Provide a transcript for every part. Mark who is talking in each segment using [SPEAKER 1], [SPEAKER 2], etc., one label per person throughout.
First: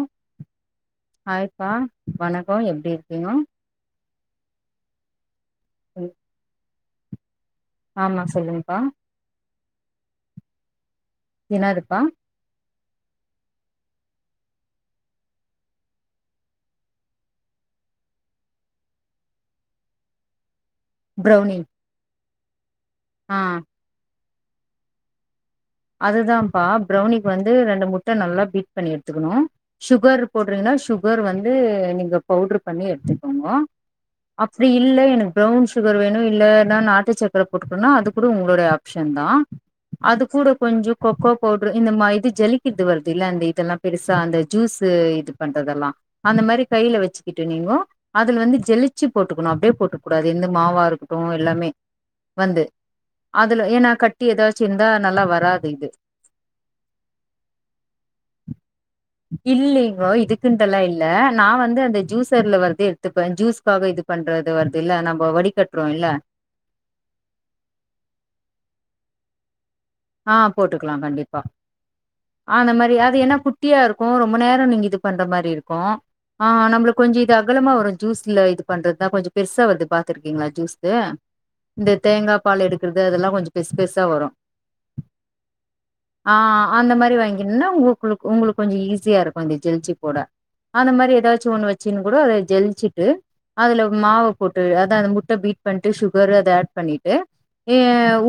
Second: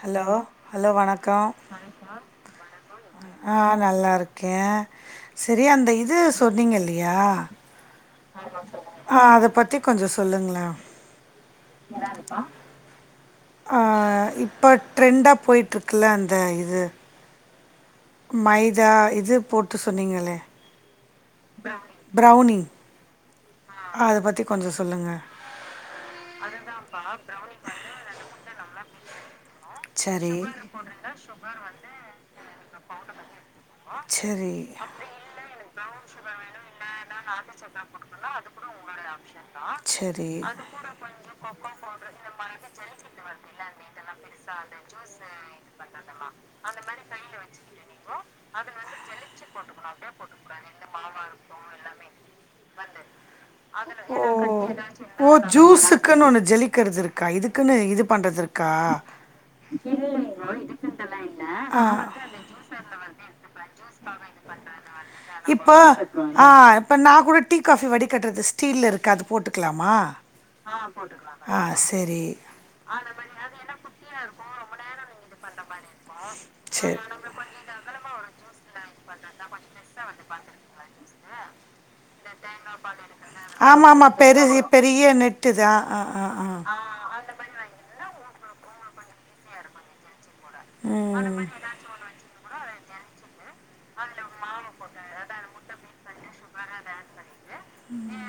[SPEAKER 1] Hello hello வணக்கோ
[SPEAKER 2] ஹாய்ப்பா வணக்கோ எப்டி இருக்கீங்க
[SPEAKER 1] ஆ, நல்லா இருக் கே சேரி அந்த இது சொன்னீங்க இல்லையா
[SPEAKER 2] ஆமா சொல்லுங் க்கா
[SPEAKER 1] ஆ அத பத்தி கொஞ்சோ சொல்லுங்களே
[SPEAKER 2] என்னதுப்பா
[SPEAKER 1] அ இப்போ ட்ரெண்டா போயிட்டுருக்குல அந்த இது மைதா இது போட்டு சொன்னீங்களே
[SPEAKER 2] ப்ரௌனி
[SPEAKER 1] ப்ரெளனி
[SPEAKER 2] ஆ
[SPEAKER 1] அத பத்தி கொஞ்சோ சொல்லுங்க
[SPEAKER 2] அதுதாப்பா ப்ரௌனிக்கு வந்து ரெண்டு முட்ட நல்லா பீட் எடுத்துக்கணு சுகர்
[SPEAKER 1] சரி
[SPEAKER 2] போடுறீங்கனா சுகர் வந்து நீங்க பவுடரு பண்ணி எடுத்துக்கோங்கோ
[SPEAKER 1] சரி
[SPEAKER 2] அப்டி இல்ல எனக்கு ப்ரவுன் சுகர் வேணு இல்ல நா நாட்டு சக்கர போட்டுக்குறனா அது கூட உங்களுடைய ஆஃப் ஷன் தா அது கூட கொஞ்சோ கோகோ பவுடரு இந்த மாரி இது ஜலிக்கிறது இது வருது இல்ல அந்த இதெல்லா பெருசா அந்த ஜூஸ் இது பண்றதெல்லா அந்த மாரி கையில வச்சுக்கிட்டு நீங்கோ அதுல வந்து ஜெலிச்சு போட்டுக்கணு அப்படியே
[SPEAKER 1] பவுடரா போட்டுக்கக்கூடாது இந்த மாவா இருக்கு எல்லாமே
[SPEAKER 2] வந்து அதுல ஏன்னா கட்டி ஏதாச்சிரு இருந்தா நல்லா வரா
[SPEAKER 1] ஜூஸ்க்குனு ஒண்ணு ஜலிக்கிறது இருக்கா இதுக்குனு பண்றது இருக்கா
[SPEAKER 2] இல்லலைங்கோ இதுக்குன்ட்டுலா இல்ல நா வந்து
[SPEAKER 1] ஆ
[SPEAKER 2] அந்த
[SPEAKER 1] நான்
[SPEAKER 2] ஜூசர்ல வருது எடுத்துப்பே ஜூஸ்காக இது பண்றது வருது இல்ல நம்ம
[SPEAKER 1] இப்போ
[SPEAKER 2] வடிகட்டுறோம் இல்ல
[SPEAKER 1] ஆ இப்போ நா கூட டீ காஃபி வடி கட்டுறது ஸ்டீல்ல இருக்கு அது போட்டுக்லாமா
[SPEAKER 2] ஆ போட்டுக்கலா கண்டிப்பா அ அந்த மாரி அது என்ன கு ட்டியா இருக்கு ரொம்ப நேரம் நீங்க இது பண்ற மாரி இருக்கு ஆ
[SPEAKER 1] சரி
[SPEAKER 2] நம்மளுக்கு கொஞ்சோ இது அகலமா வரு ஜூஸ்ல இது பண்றதுதா கொஞ்சோ பெருசா வருது பாத்துருக்கீங்ளா ஜூஸ் இந்த தேங்கா பால் எடுக்றது அதெல்லா கொஞ்சோ பெருசு
[SPEAKER 1] ஆமா
[SPEAKER 2] பெருசா
[SPEAKER 1] ஆமா
[SPEAKER 2] வரு
[SPEAKER 1] பெருசு பெரிய நெட்டுதா ஆ ஆ
[SPEAKER 2] ஆ அந்த மாரி வாங்கினும்னா உங்க உங்களுக்கு கொஞ்சோ ஈஸியா இருக்கு அந்த ஜலிச்சு போட அந்த மாதிரி ஏதாச்சும் ஒண்ணு வச்சன்னனு கூட அத ஜலிச்சுட்டு அதுல மாவ போட்டு அதா முட்ட பீட் பண்ணிட்டு சுகரு அத ஆட் பண்ணிட்டு ஏ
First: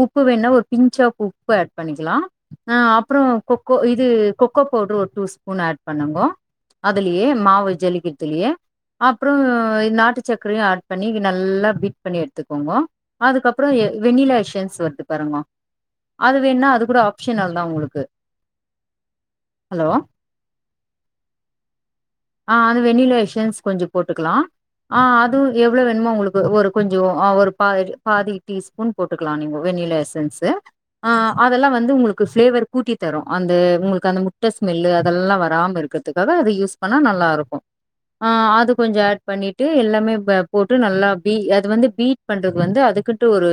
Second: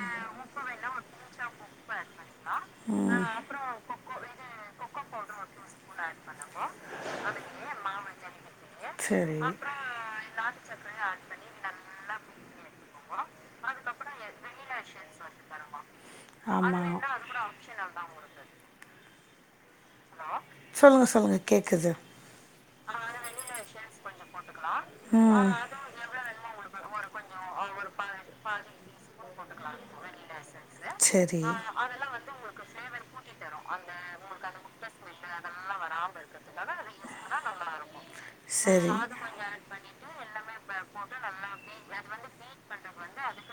[SPEAKER 2] உப்பு வேணுனா ஒரு பிஞ்சாப் உப்பு ஆட் பண்ணிக்கலா ஆ
[SPEAKER 1] ம்
[SPEAKER 2] அப்புறம்
[SPEAKER 1] ம்
[SPEAKER 2] கொக்கோ இது கொக்கோ பவுடரு ஒரு டூ ஸ்பூன் ஆட் பண்ணுங்கோ அதுலயே மாவு ஜலிகத்துலயே
[SPEAKER 1] சரி
[SPEAKER 2] அப்புறம் நாட்டு சக்கரையு ஆட் பண்ணி நல்லா பீட் பண்ணி எடுத்துக்கோங்க அதுக்கப்புறம் வெண்ணிலா எஷன்ஸ் வருது பாருங்க அது வேணுா அது கூட ஆப்ஷனல் தா உங்களுக்கு ஹலோ
[SPEAKER 1] ஹலோ சொல்லுங்க சொல்லுங்க கேக்குது
[SPEAKER 2] ஆ அது வெண்ணிலேஷன்ஸ் கொஞ்சம் போட்டுக்கலாம் ஆ அதுவு எவ்வளோ வேணுமோ உங்களுக்கு ஒரு கொஞ்ச ஒரு பாதி பாதி டீ ஸ்பூன் போட்டுக்கலா நீங்க வெண்ணிலா எசன்ஸ் ஆ
[SPEAKER 1] வெ
[SPEAKER 2] அதெல்லா வந்து உங்களுக்கு பிளேவர் கூட்டி தரும் அந்த உங்களுக்கு அந்த முட்ட ஸ்மெல் அதெல்லா வராம இருக்கிறதுக்காக அத யூஸ் பண்ணா நல்லா இருக்கும் அது
[SPEAKER 1] சரி
[SPEAKER 2] கொஞ்ச அட் பண்ணிட்டு எல்லாமே போட்டு நல்லா பீ அது வந்து பீட் பண்றது வந்து அதுக்குன்னு ஒரு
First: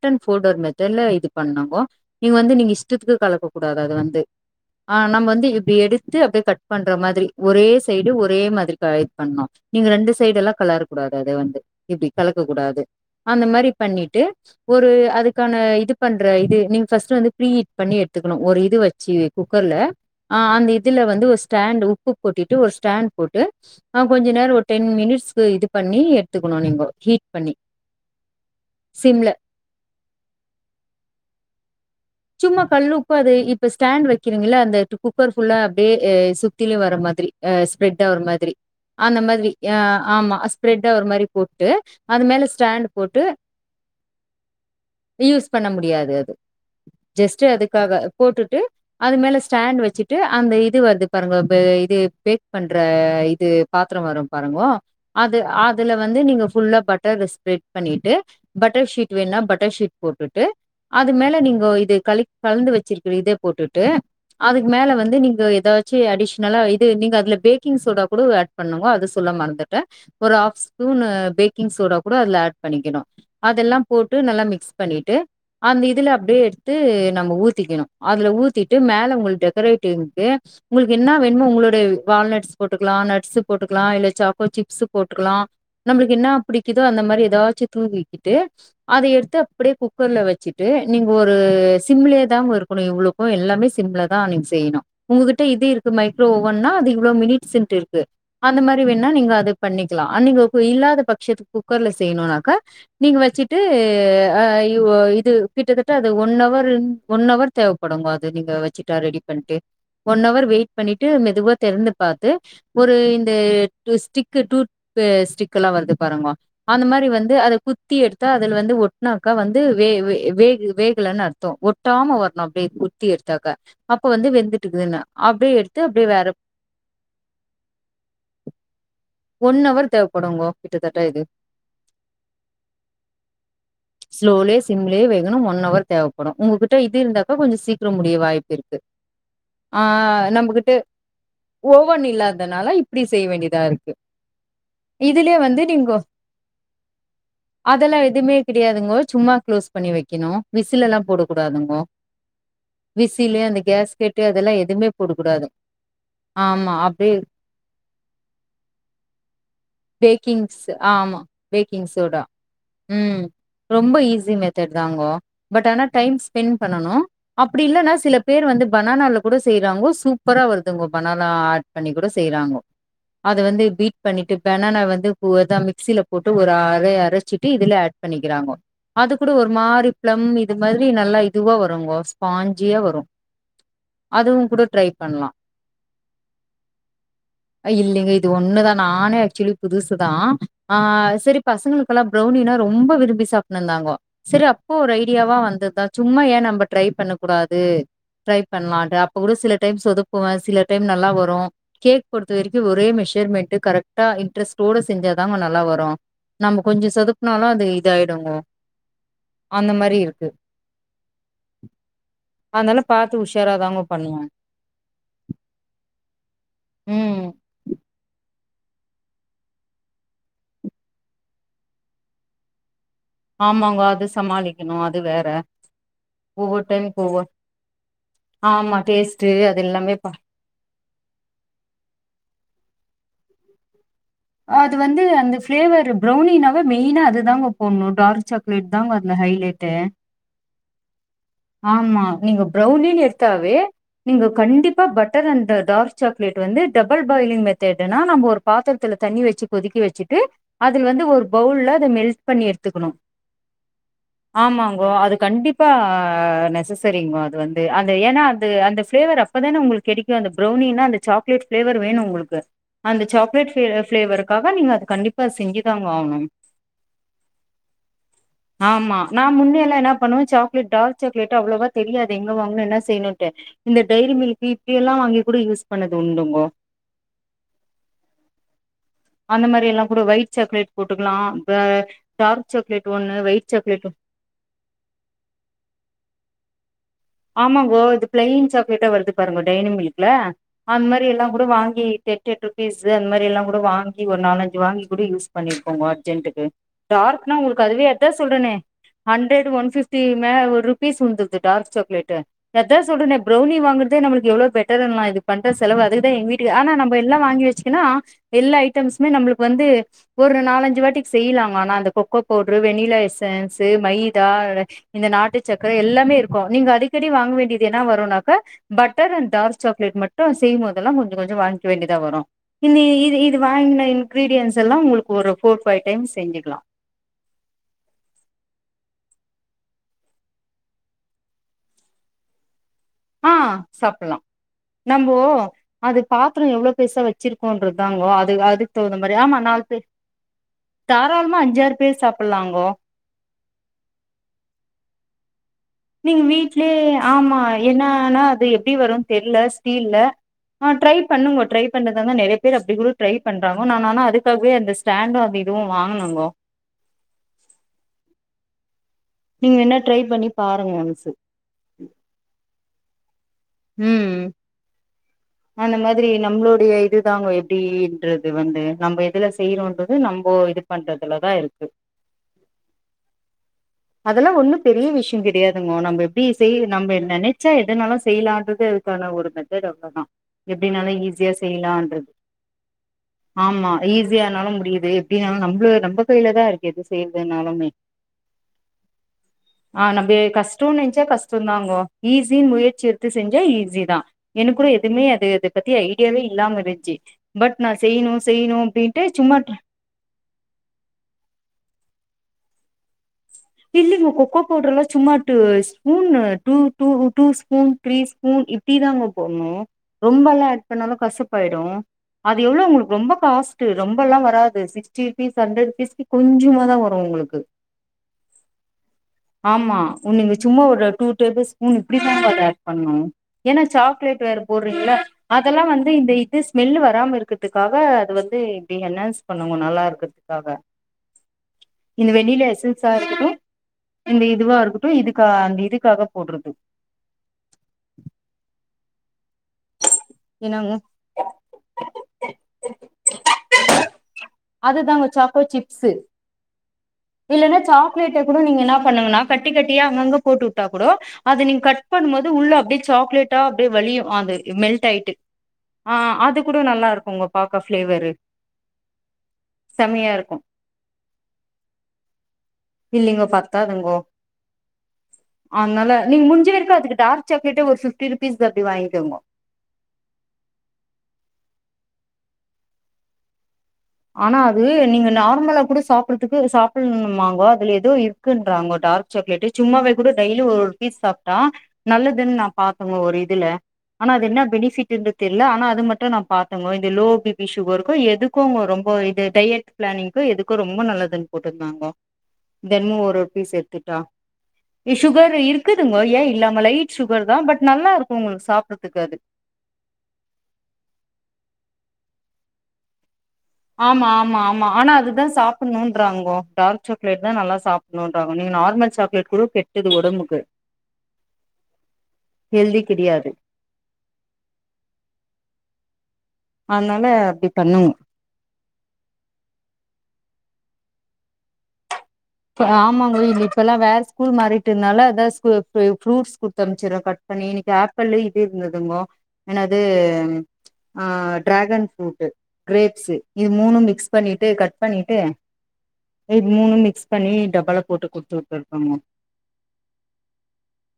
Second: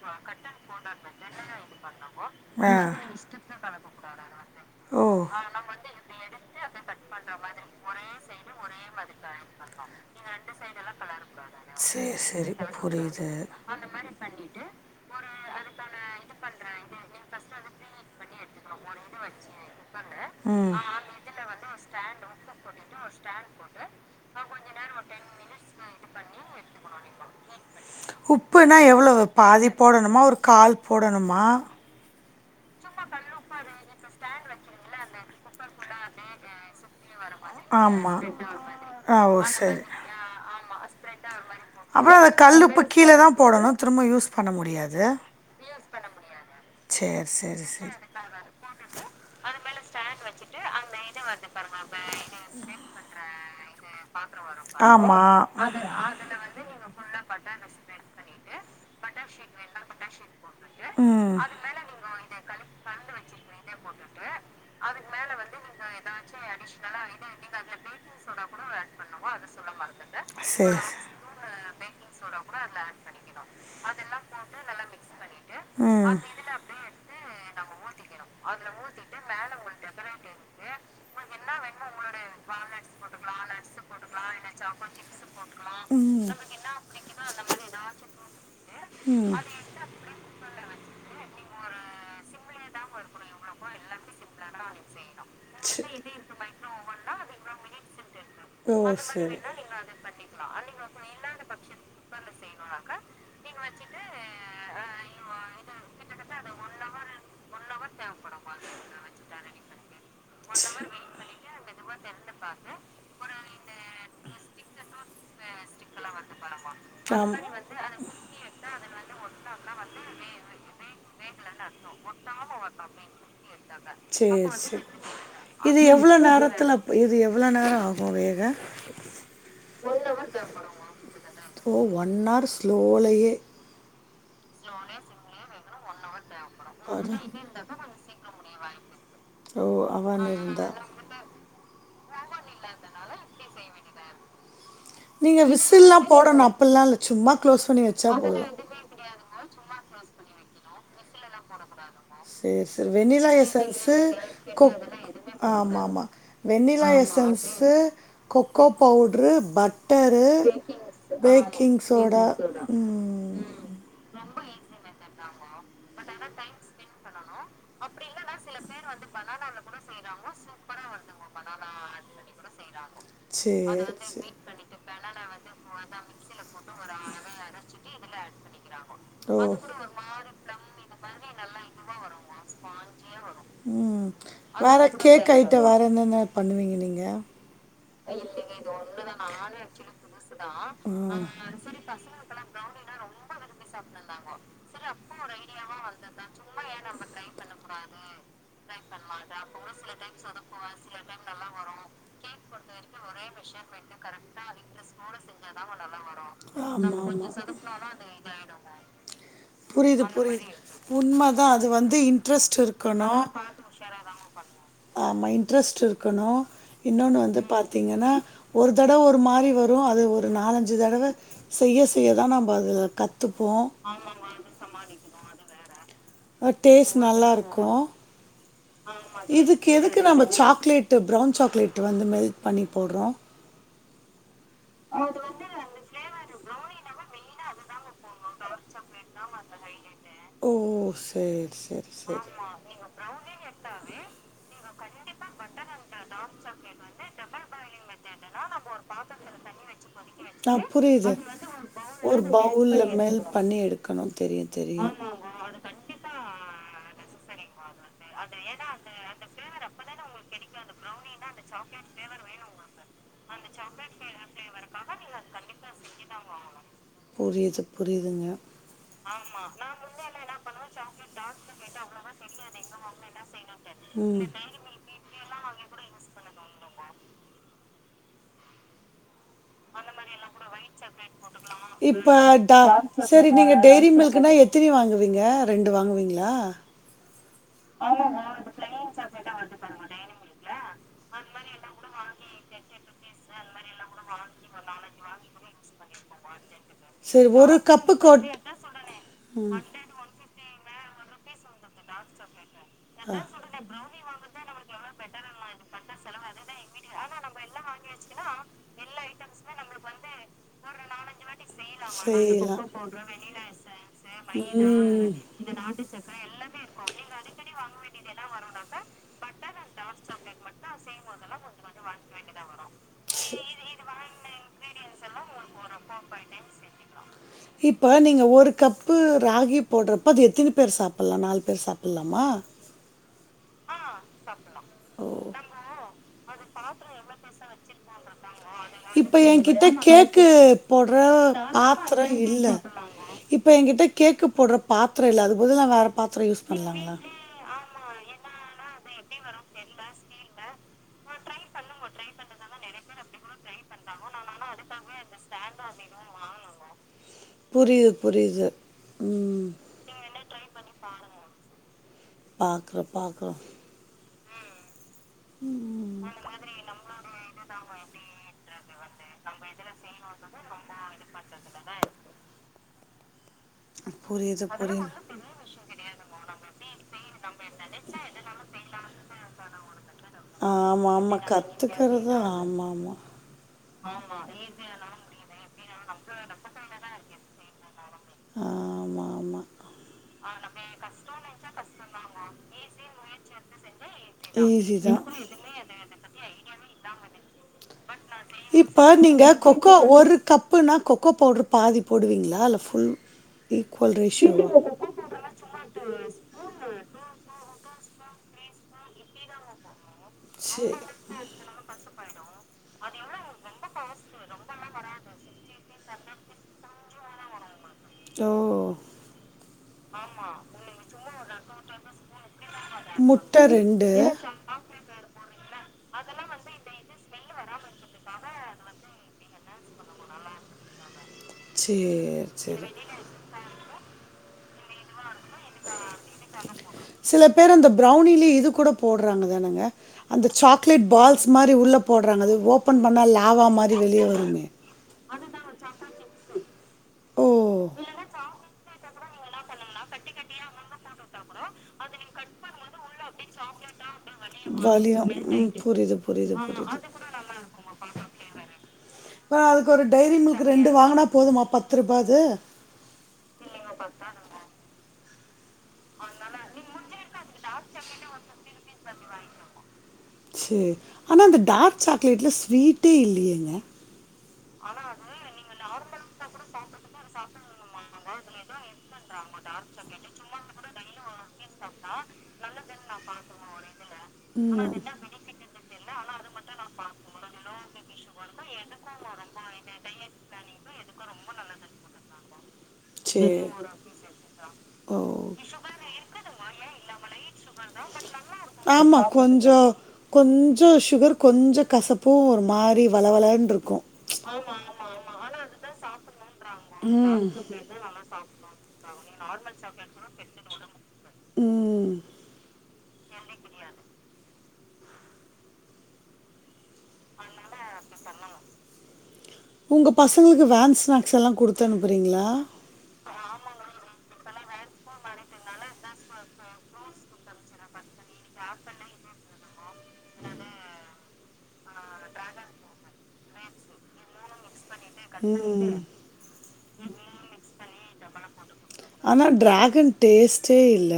[SPEAKER 2] ரிட்டன் போல்டர் மெத்தட்ல இது பண்ணாவோ நீங்க வந்து நீங்க
[SPEAKER 1] ஆ
[SPEAKER 2] இஷ்டத்துக்கு கலக்க கூடாது அது வந்து ஆ
[SPEAKER 1] ஓ
[SPEAKER 2] நம்ம வந்து இப்டி எடுத்து அப்டியே கட் பண்ற மாதிரி ஒரே சைடு ஒரே மாதிரி கலர் பண்ணு நீங்க ரெண்டு சைடு எல்லா கலர்க கூடாது அத வந்து இப்டி
[SPEAKER 1] சேரி
[SPEAKER 2] கலக்க
[SPEAKER 1] சேரி
[SPEAKER 2] கூடாது
[SPEAKER 1] புரியுது
[SPEAKER 2] அந்த மாதிரி பண்ணிட்டு ஒரு அது
[SPEAKER 1] அஹ்
[SPEAKER 2] அதுக்கான இது பண்ற இது நீங்க ஃபர்ஸ்ட்ட் வந்து ப்ரீ ஹீட் பண்ணி எடுத்துக்கணு ஒரு இது வச்சு குக்கர்ல ஆ அந்த
[SPEAKER 1] ம் ஆஹ்
[SPEAKER 2] இதுல வந்து ஒரு ஸ்டாண்ட் உப்பு போட்டிட்டு ஒரு ஸ்டாண்ட் போட்டு ஆ கொஞ்ச நேர ஒரு டென் மினிட்ஸ்க்கு இது பண்ணி எடுத்துக்கணு நீங்க ஹீட் பண்ணி
[SPEAKER 1] உப்புன்னா எவ்ளோ
[SPEAKER 2] சிம்ல
[SPEAKER 1] பாதி போடணுமா ஒரு கால் போடணுமா
[SPEAKER 2] சும்மா கல் உப்பு ‌அது இப்ப ஸ்டாண்ட் வைக்கிறீங்கள அந்த குக்கர் குள்ள அப்படியே சுத்திலேயு வர மாதிரி அ ஸ்ப்ரெட்
[SPEAKER 1] ஆமா
[SPEAKER 2] ஒரு மாதிரி அந்த
[SPEAKER 1] ஆ ஓ
[SPEAKER 2] மாதிரி
[SPEAKER 1] சரி
[SPEAKER 2] ஆ
[SPEAKER 1] மாதிரி
[SPEAKER 2] ஆமா ஸ்ப்ரெடா ஒரு மாதிரி போட்டு
[SPEAKER 1] அப்புறம்
[SPEAKER 2] அது
[SPEAKER 1] அந்த
[SPEAKER 2] மேல
[SPEAKER 1] கல்லுப்பு
[SPEAKER 2] ஸ்டாண்ட்
[SPEAKER 1] கீழே
[SPEAKER 2] போட்டு
[SPEAKER 1] தான் போடணும் திரும்ப யூஸ் பண்ண முடியாது
[SPEAKER 2] யூஸ் பண்ண முடியாது அது
[SPEAKER 1] சேரி
[SPEAKER 2] ஜஸ்ட்
[SPEAKER 1] சேரி
[SPEAKER 2] அதுக்காக
[SPEAKER 1] சேரி
[SPEAKER 2] போட்டுட்டு அது மேல ஸ்டாண்ட் வச்சுட்டு அந்த இது வருது பாருங்க இது பேக் பண்ணுற இது பாத்திர வரு பாருங்க
[SPEAKER 1] ஆமா
[SPEAKER 2] அது அதுல வந்து நீங்க ஃபுல்லா பட்டர் ஸ்ப்ரேட் பண்ணிட்டு பட்டர் வேணா பட்டர் ஷீட் போட்டுட்டு அது மேல
[SPEAKER 1] ம்
[SPEAKER 2] நீங்க இப்ப இது கலந்து வச்சிருக்கு இதே போட்டுட்டு அதுக்கு மேல வந்து நீங்க ஏதாச்சு அடிஷ்னல் இது நீங்க அதுல பேக்கிங் சோடா கூட அட் பண்ணவா அது சொல்ல மறந்துட்ட ஒரு ஹாப் ஸ்பூன் பேக்கிங் சோடா கூட அதுல ஆட் பண்ணிக்கணு அதெல்லா போட்டு நல்லா மிக்ஸ் பண்ணிட்டு அந்த
[SPEAKER 1] ம்
[SPEAKER 2] இதுல அப்படியே எடுத்து நம்ம ஊத்திக்கணு அதுல ஊத்திட்டு மேல உங்களுக்கு டெக்கரேட்வ் உங்களுக்கு என்ன வேணுமோ உங்களுடைய வால்நட்ஸ் போட்டுக்கலா நட்ஸ் போட்டுக்கலா இல்ல சாக்கோ சிப்ஸ் போட்டுக்கலா நம்மளுக்கு என்ன பிடிக்குதோ அந்த மாதிரி ஏதாச்சு தூவிக்கிட்டு அத எடுத்து அப்டியே குக்கர்ல வச்சிட்டு நீங்க ஒரு சிம்மலைய தா இருக்கணு இவ்வளுக்கு எல்லாமே சிம்ல தா நீங்க செய்யணு உங்ககிட்ட இது இருக்கு மைக்ரோ ஓவன்னா அது இவ்ளோ மினிட்ஸ்ன்ன இருக்கு அந்த மாதிரி வேணா நீங்க அது பண்ணிக்கலா அன்னைக்கு இல்லாத பட்சத்துக்கு குக்கர்ல செய்யணும்னாக்கா நீங்க வச்சிட்டு அ இது கிட்டத்த ட்ட அது ஒன் ஹவர் ஒன் ஹவர் தேவப்படுங்க அது நீங்க வச்சுட்டா ரெடி பண்ணிட்டு ஒன் அவர் வெயிட் பண்ணிட்டு மெதுவா திறந்து பார்த்து ஒரு இந்த ஸ்டிக் டூ ஸ்டிக் எல்லா வருது பாருங்க அந்த மாதிரி வந்து
[SPEAKER 1] ஆமாம்
[SPEAKER 2] அத குத்தி எடுத்தா அது வந்து ஒட்னாக்கா வந்து வேகு வேகு வேகலைன்னு அர்த்தம் ஒட்டாம வர்ணு அப்டியே குத்தி எடுத்தாக்க
[SPEAKER 1] செர் செ இது
[SPEAKER 2] அப்டியே
[SPEAKER 1] எவ்ளோ
[SPEAKER 2] வேற
[SPEAKER 1] நேரத்துல இது எவ்ளோ நேரொம் ஆகு வேக
[SPEAKER 2] ஒன் ஹவர் தேவப்படுங்க கிட்டத்தட்ட இது
[SPEAKER 1] ஓ ஒன் ஹார் ஸ்லோலயே
[SPEAKER 2] ஸ்லோலயே சிம்லேயே வேகணு ஒன் ஹவர் தேவைப்படு உங்ககிட்ட இது இருந்தாக்கா கொஞ்ச சீக்கிர முடிய வாய்ப்பு இருக்கு
[SPEAKER 1] ஓ
[SPEAKER 2] ஆ
[SPEAKER 1] அவன் இருந்தா
[SPEAKER 2] நம்மகிட்ட ஓவன் இல்லாதனால இப்டி செய்ய வேண்டியதா இருக்கு இதுலயே
[SPEAKER 1] நீங்கள்
[SPEAKER 2] வந்து நீங்கோ
[SPEAKER 1] விசில்லாம் போடணும் அப்படிலாம் இல்லை சும்மா க்ளோஸ் பண்ணி
[SPEAKER 2] அதெல்லா
[SPEAKER 1] வச்சா
[SPEAKER 2] எதுவுமே
[SPEAKER 1] போதும்
[SPEAKER 2] கிடையாதுங்கோ சும்மா க்ளோஸ் பண்ணி வைக்கணு விசிலெல்லா போடக்கூடாதுங்கோ
[SPEAKER 1] செர் செ வெண்ணிலா
[SPEAKER 2] விசிலு அந்த
[SPEAKER 1] எசன்ஸ்
[SPEAKER 2] கேஸ்கெட்டு அதெல்லா
[SPEAKER 1] கோக்
[SPEAKER 2] எதுவுமே போடக்கூடாது
[SPEAKER 1] ஆமா ஆமா
[SPEAKER 2] ஆமா
[SPEAKER 1] வெண்ணிலா
[SPEAKER 2] அப்டியே
[SPEAKER 1] essence, cocoa powder, butter, baking soda ம்
[SPEAKER 2] ரொம்ப ஈஸி மெத்தட் தாங்கோ பட் ஆனா டைம் ஸ்பெண்ட் பண்ணனு அப்டி இல்லன்னா சில பேர் வந்து பனானால கூட செய்றாங்கோ சூப்பரா வருதுங்கோ பனனா ஆட் பண்ணி கூட செய்றாங்கோ
[SPEAKER 1] செர் செ
[SPEAKER 2] பெனானா வந்து பூ அதா மிக்சியில போட்டு ஒரு அரை அரச்சிட்டு இதுல ஆட் பண்ணிக்கிறாங்கோ அது கூட ஒரு மாரி ஃபிளாம் இது மாதிரி நல்லா இதுவா வரும்ங்கோ ஸ்பாஞ்சியா வரும்
[SPEAKER 1] ம்
[SPEAKER 2] அதுவும் கூட
[SPEAKER 1] வேற
[SPEAKER 2] ட்ரை பண்லா
[SPEAKER 1] கேக் ஐட்டம் வேறு என்னன்னு பண்ணுவீங்க நீங்க
[SPEAKER 2] அ இல்லைங்க இது ஒன் னுதா நானே ஆக்சுவலி புதுசுதான் ஆ செரி பசங்களுளுக்கு எல்லாம் பிரௌன்னினா ரொம்ப விரும்பி சாப்டனு இருந்தாங்கோ சேரி அப்போ ஒரு ஐடியாவா வந்ததுதான் சும்மா ஏன் நம்ம ட்ரை பண்ண கூடாது ட்ரை பண்ணலான் இன்ட்டு அப்ப கூட சில டைம் சொதுப்பும் சில டைம் நல்லா வரும் கேக் பொறுத்த வரைக்கும் ஒரே மெஷர்மெண்ட் கரெக்டா இன்டரஸ்டோட இன்ட்ரெஸ்ட் ஓட செஞ்சாதாங்க நல்லா வரும் நம்ம
[SPEAKER 1] ஆமா
[SPEAKER 2] கொஞ்சம்
[SPEAKER 1] ஆமா
[SPEAKER 2] சொதுப்புனாலும் அது இதா ஆயிடுங்க
[SPEAKER 1] புரியுது புரியுது உண்ம தான் அது வந்து இன்ட்ரெஸ்ட் இருக்கணும்
[SPEAKER 2] சூப்பரா தாங்க பண்ணுவோ
[SPEAKER 1] ஆமா இன்ட்ரெஸ்ட் இருக்கணும் இன்னொன்னு
[SPEAKER 2] ம்.
[SPEAKER 1] வந்து பாத் தீங்கன்னா ஒரு தடவ ஒரு மாரி வரும் அது ஒரு நாலஞ்சு தடவ செய்ய செய்யதான் நம்ப அது கத்
[SPEAKER 2] ஆமாங்கோ அது சமாளிக்கணும் அது வேற
[SPEAKER 1] அ
[SPEAKER 2] ஒவ்வொரு
[SPEAKER 1] டேஸ்ட்
[SPEAKER 2] டைமுக்கு ஒவ்வொ
[SPEAKER 1] நல்லா இருக்கும்
[SPEAKER 2] ஆமா டேஸ்ட்டு அது
[SPEAKER 1] இதுக்கு
[SPEAKER 2] எல்லாமே
[SPEAKER 1] எதுக்கு நம்ம சாக்லேட் ப்ரௌன் சாக்லேட் வந்து மெல்ட் பண்ணி போட்றோம்
[SPEAKER 2] அது வந்து அந்த ஃப்ளேவர் பிரௌணினாவே மெயினா அதுதாங்க போட்ணும் டார்க் சாக் லேட் தாங்க அதுல ஹைலைட்
[SPEAKER 1] ஓ சேரி சேரி சேரி ஆமா நீங்க
[SPEAKER 2] ப்ரௌனின்னு
[SPEAKER 1] பிரௌணின்
[SPEAKER 2] எடுத்தாவே,
[SPEAKER 1] எடுத்தா
[SPEAKER 2] நீங்க கண்டிப்பா பட்டர் அண்ட் டார்க் சாக்லேட் வந்து டபுள் பாயிலிங் மெத்தட்டுனா நம்ம ஒரு பாத்தரத்த ல தண்ணி வச்சு கொதிக்க வச்சுட்டு
[SPEAKER 1] ஆ
[SPEAKER 2] அதில் வந்து
[SPEAKER 1] புரியுது
[SPEAKER 2] ஒரு பவுல்ல அத மெல்ட்
[SPEAKER 1] ஒரு
[SPEAKER 2] பண்ணி
[SPEAKER 1] பவுல்ல
[SPEAKER 2] எடுத்துக்கணும்
[SPEAKER 1] மெல்ட் பண்ணி எடுக்கணும் தெரியும்
[SPEAKER 2] ஆமாங்கோ
[SPEAKER 1] தெரியும்
[SPEAKER 2] அதுக் கண்டிப்பா நெசசரிங்கோ அது வந்து அந்த ஏன்னா அது அந்த ஃபிளவர் அப் ப்ப தான உங்ளுக்கு கிடைக்கும் அந்த பிரௌணினா அந்த சாக்லேட் ஃபிளவர் வேணும் உங்ளுக்கு அந்த சாக்லேட் ஃபிளே ஃபிளேவருக்காக நீங்க அது கண்டிப்பா செஞ்சுதாங்க ஆகணும்
[SPEAKER 1] புரியது புரியுதுங்க
[SPEAKER 2] ஆமா நா முன்னே எல்லாம் என்ன பண்ணுவேன் சாக்லட் டார்க் சாக்லேட்டு அவ்ளோவா தெரியாது எங்க வாங்கணும் என்ன செய்யணும்ட்டு இந்த டைரி மில்கு இப்டி எல்லாம் வாங்கி கூட யூஸ் பண்ணது உண்டுங்க அந்த மாரி எல்லா கூட ஒயிட் சாக்லேட் போட்டுக்கலா ப
[SPEAKER 1] இப்ப
[SPEAKER 2] டார்க்
[SPEAKER 1] ட
[SPEAKER 2] சாக்லேட் ஒண்ணு
[SPEAKER 1] சேரி
[SPEAKER 2] ஒயிட்
[SPEAKER 1] நீங்க
[SPEAKER 2] சாக்லேட்
[SPEAKER 1] டெய்ரி மில்க் குன்னா எத்துனி வாங்குவீங்க ரெண்டு வாங்கவீங்களா
[SPEAKER 2] ஆமாங்கே இது பிளைன் சாக்லேட்டா வருது பாருங்கோ டெய்னி மில்க்ல அந்த மாரில்லா கூட வாங்கி டெட்டெட் ரூப்பிஸ் அந்மாரியெல்லா கூட வாங்கி ஒரு நால்லஞ்சி வாங்கி கூட யூஸ் பண்ணிருக்கோங்க அர்ஜென்ட்டுக்கு
[SPEAKER 1] சரி
[SPEAKER 2] டார்க்னா
[SPEAKER 1] ஒரு
[SPEAKER 2] உக்குளுக்கு
[SPEAKER 1] கப்புக்கு
[SPEAKER 2] அதுவே
[SPEAKER 1] அதான்
[SPEAKER 2] சொல்றேன்னே ஹண்டர்ட் ஒன் ஃபிஃப் டி மே ஒரு பீஸ் வந்துது டார்க் சாக்லேட்டு அத சொல்றேனே ப்ரௌனி வாங்கறதே நம்மளுக்கு எவ்ளோ பெட்டர்ன்லா இது பண்ற செலவு அதுக்குதா எங்க வீட் ட்டு ஆனா நம்ம எல்லா வாங்கி வச்சிகன்னா எல்லா ஐட்டம்ஸ்மே நம்மளுக்கு வந்து ஒரு நாலஞ்சி வாட்டி செய்லாங்க ஆனா அந்த கொக்கோ பவுட்ரு வெண்ணிலா
[SPEAKER 1] செய்யலா
[SPEAKER 2] எசன்ஸ்சு மைதா இந்த
[SPEAKER 1] ம்
[SPEAKER 2] நாட்டு சக்கரை எல்லாமே இருக்கு நீங்க அடிக்கடி வாங்க வேண்டியது என்ன வரும்னாக்கா பட்டர் அண் டார்க் சாக்லேட் மட்டு செய்யும் பொதெல்லா கொஞ்சோ கொஞ்சோ வாங்கி வேண்டிதா வரும் இ இது இது வாங்கின இன்கிரீடியன்ஸெல்லா உங்களுக்கு ஒரு ஃபோர் பைவ் டைம்ஸ் செஞ்சிகலா
[SPEAKER 1] இப்ப நீங்க ஒரு கப்பு ராகி போடுறப்ப அது எத்தன பேர் சாப்பில்லா நாலு பேர் சாப்பில்லாமா
[SPEAKER 2] ஆ சாப்புல்லா
[SPEAKER 1] ஓ
[SPEAKER 2] நம்போ அது பாத்தரோ எவ்ளோ பெருசா வச்சிருக்கோன்றது தாங்கோ அது அதுக்
[SPEAKER 1] இப்போ எங்கிட்ட கேக்கு போடுற
[SPEAKER 2] தாராளமா அஞ்சாறு பேர்
[SPEAKER 1] பாத்தரோ இல்ல
[SPEAKER 2] சாப்பலாங்கோ
[SPEAKER 1] இப்போ எங்கிட்ட கேக்கு போடுற பாத்தரோ இல்ல அதுக் பதிலா வேற
[SPEAKER 2] நீங்க
[SPEAKER 1] பாத்திரம் யூஸ்
[SPEAKER 2] வீட்லயே
[SPEAKER 1] பண்ணலாங்களா
[SPEAKER 2] ஆமா என்னான்னா அது எப்டி வரு தெர்ல ஸ்டில்ல ஆ ட்ரை பண்ணுங்கோ ட்ரை பண்ணதாங்கோ நறைய பேர் அப்டி கூட ட்ரை பண்றாங்க நா ஆனா அதுக்காகவே அந்த ஸ்டாண்டு அந்த இதுவு வாங்கனங்கோ
[SPEAKER 1] புரியுது புரியுது ம்
[SPEAKER 2] நீங்க வேணா ட்ரை பண்ணி பாருங்க ஒன்ஸு
[SPEAKER 1] பாக்கறே பாக்லா
[SPEAKER 2] ம் அந்த மாதிரி நம்மளுடைய இதுதாங்க எப்டின்றது இது வந்து நம்ம இதுல செய்றோன்றது நம்ம இது பண்றதுலதாருக்கு அதெல்லா
[SPEAKER 1] புரியுது
[SPEAKER 2] ஒண்ணு பெரிய
[SPEAKER 1] புரியுது
[SPEAKER 2] விஷ்யே கெடையாதுங்கோ நம்ம எப்டி செய் நம்ம நெனை ச்சா எதனாலு செய்லான்றது அதுக்கான ஒரு மெத்தேடு அவ்ளோதா
[SPEAKER 1] ஆமா
[SPEAKER 2] எப்டினாலு
[SPEAKER 1] ஆமா
[SPEAKER 2] ஈஸியா செய்லான்றது
[SPEAKER 1] கத்துக்கறது ஆமா ஆமா
[SPEAKER 2] ஆமா ஈஸியானாலு முடியுது எப்டின்னாலு நம்மள நம்ப கைல தா இருக்குது எது செய்யறதுனாலுமே
[SPEAKER 1] ஆமாமா
[SPEAKER 2] ஆ நம்ப கஷ்டோன் நெனைச்சா கஷ்டோதாங்கே ஈஸின்னு முயற்சி எடுத்து செஞ்சா ஈஸிதா எனக்கு கூடே
[SPEAKER 1] ஈஸி தான்
[SPEAKER 2] எதுமே அது அத பத்தி ஐடியாவே இல்லாம இருச்சி
[SPEAKER 1] இப்ப நீங்க
[SPEAKER 2] சும்மா
[SPEAKER 1] கொக்கோ ஒரு கப்புனா கொக்கோ பவுட்ரு பாதி போடுவீங்ளா இல்ல ஃபுல் ஈக்குவல்
[SPEAKER 2] இல்லிங்கோ கொக்கோ
[SPEAKER 1] ரேஷியோவா
[SPEAKER 2] பவுடர்லா சும்மாட்டு ஸ்பூன்னு two two two spoon three spoon இப்டி தாங்கோ போட்ணு ரொம்பல்லா ஆட்
[SPEAKER 1] சரி
[SPEAKER 2] பண்ணாலு கசப்பாயிடு அது எவ்ளோ ஒங்களுக்கு ரொம்ப காஸ்ட் ரொம்பல்லா வராது சிகஸ்டி ருபீஸ் செவன்டி ருபீஸ்க்கு கொஞ்சமாதா வரு ஒங்களுக்கு
[SPEAKER 1] ஓ
[SPEAKER 2] ஆமா நீங்க சும்மா ஒரு டூ டேபிள் ஸ்பூன் இப்டிதாங்க அத ஆட் பண்ணு
[SPEAKER 1] முட்டை
[SPEAKER 2] ஏன்னா
[SPEAKER 1] ரெண்டு
[SPEAKER 2] சாக்லேட் வேற போட்றீங்கள அதெல்லா வந்து இந்த இது ஸ்மெல் வராம இருக்கறதுக்காக அது வந்து இப்டி என்னான்ஸ் பண்வாங்க நல்லா இருக்கர்துக்காக
[SPEAKER 1] சரி
[SPEAKER 2] இந்த வெணிலா
[SPEAKER 1] சரி
[SPEAKER 2] எஸன் ம் இந்த இதுவாருக்கட்டு இதுக்கா அந்த இதுக்காக போட்ருக்குது
[SPEAKER 1] சில பேர் அந்த பிரௌனிலே இது கூட போடுறாங்கதானங்க அந்த
[SPEAKER 2] என்னங்க
[SPEAKER 1] சாக்லேட் பால்ஸ் மாரி உள்ள போடுறாங்க அது ஓபன் பண்ணா லாவா மாரி வெளியே வருமே
[SPEAKER 2] அதுதாங்க சாக்கோ சிப்ஸு
[SPEAKER 1] ஓ
[SPEAKER 2] இல்லன்னா சாக்லேட்ட கூட நீங்க என்ன பண்ணுங்கன்னா கட்டி கட்டியா அங்கங்க போட்டு உட்டா கூடோ அது நீங்க கட் பண்ணுபோது உள்ள அப்டியே சாக்லேட் டா அப்டியே வழியு அது மெல்ட்
[SPEAKER 1] வலிய வலியும்
[SPEAKER 2] ஆயிட்டு
[SPEAKER 1] ம்,
[SPEAKER 2] ஆ
[SPEAKER 1] புரியுது புரியுது
[SPEAKER 2] அது கூட
[SPEAKER 1] புரியுது
[SPEAKER 2] நல்லா இருக்குங்க பாக்க ஃப்ளேவரு
[SPEAKER 1] அ அதுக்கு ஒரு டைரி மில்க்கு ரெண்டு வாங்னா போதுமா பத்து ரூபாது
[SPEAKER 2] இல்லிங்கோ பத்தாதுங்கோ அதனால நீங்க முடிஞ்ச வரக்கு அதுக்கு டார்க் சாக்லேட்டே ஒருஃபிப்டி ருபீஸ் அப்டி வாங்கிக்கோங்கோ
[SPEAKER 1] செரி ஆனா அந்த டார்க் சாக்லேட்ல ஸ்வீட்டே இல்லியேங்க
[SPEAKER 2] ஆனா அது நீங்க நார்மலா கூட சாப்ட்றதுக்கு சாப்பிடணுமாங்கோ அதுல ஏதோ இர்க் குங்ன்றாங்கோ டார்க் சாக்லேட் சும்மாவ கூட டெய்லி ஒரு பீஸ் சாப்ட்டா நல்லதுன்னு நா பாத்
[SPEAKER 1] ஆமா அது [inaudible]
[SPEAKER 2] ஆனா அது என்னா பெனிஃபிட்ன்னு தெரில ஆனா அது மட்டு நா பாத்தங்கோ இந்த லோ பி பி சுகருக்கோ எதுக்கோ ரொம் இப்போ இது டயட் பிளானிக்கோ எதுக்கொ ரொம்ப நல்லதுன்னு போட்ருந்தாங்கோ தெனமு ஒரு ஒரு
[SPEAKER 1] சரி
[SPEAKER 2] பீஸு எடுத்துட்டா
[SPEAKER 1] ஓ
[SPEAKER 2] சுகரு இருக்குதுங்கோ ஏ இல்லாம லைட் சுகர் தா பட் நல்லா இருக்கு ஒங்களுக்கு சாப்டறதுக்கு
[SPEAKER 1] அ
[SPEAKER 2] அது
[SPEAKER 1] கொஞ்சொ கொஞ்சொ சுகர் கொஞ்சொ கசப்பு ஒரு மாரி வளவளன்ருக்
[SPEAKER 2] ஆமா ஆமா ஆமா ஆனா அதுதா சாப்டணுன்றாங்கோ டார்க் சாக்லேட் தா நல்லா சாப் னூன்றாங்கோ நீங்க நார்மல் சாக்லேட் கூட கெட்டது ஒடம்புக்கு
[SPEAKER 1] ம்
[SPEAKER 2] ஹெல்தி கிடையாது அதனால அப்டி பண்ணுங்கோ
[SPEAKER 1] ஒங்க பசங்களுக் வேன் ஸ்நாக்ஸ்ல்லா குடுத்தனுப்புறீங்ளா
[SPEAKER 2] ஆமாங்கோ இங்க இப்பல்லா வேற ஸ்கூல் மாறிட்டு இருந்தால அதாவது ஸ்ப் ப் ஃப்ரூட்ஸ் குடுத்த அமைச்சருவே கட் பண்ணி இன்னிக்கு ஆப் பல்ல இது இருந்ததுங்கோ என்னாது ஆ டிராகன் ஃப்ரூட் கிரேப்ஸ் இது மூணும் மிக்ஸ் பண்ணிட்டு கட் பண்ணிட்டு
[SPEAKER 1] ம்
[SPEAKER 2] இது மூணு மிக்ஸ் பண்ணி டப்பால போட்டு குடுத்து விட்டுருக்கோங்க
[SPEAKER 1] ஆனா டிராகன் டேஸ்ட்டே இல்ல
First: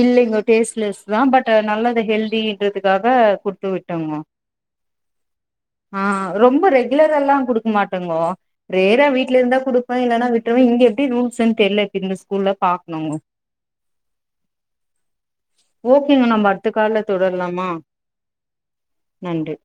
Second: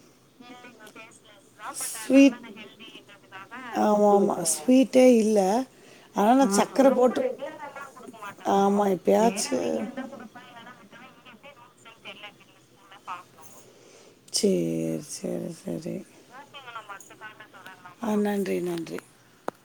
[SPEAKER 2] இல்லிங்கோ டேஸ்ட்லெஸ் தா பட் நல்லது
[SPEAKER 1] ஸ்வீட்
[SPEAKER 2] ஹெல்தின்றதுக்காக குடுத்து விட்
[SPEAKER 1] ஆமா ஆமா ஸ்வீ ட்டே இல்ல
[SPEAKER 2] ஆ ரொம்ப ரெகுலர் எல்லா கொடுக்க மாட்டேங்கோ
[SPEAKER 1] ஆமா
[SPEAKER 2] ரேரா வீட்ல இருந்தா
[SPEAKER 1] எப்பயாச்சும்
[SPEAKER 2] குடுப்பே இல்லன்னா விட் ருவே இங்க எப்டி ரூல்ஸ்ன் தெர்ல எப்டி இந்த ஸ்கூல்ல பாக்கனுங்கோ
[SPEAKER 1] செரி செரி சரி
[SPEAKER 2] நம்ம அடுத்த கால்ல தொடரலாமா
[SPEAKER 1] ஆ நன்றி நன்றி
[SPEAKER 2] நன்றி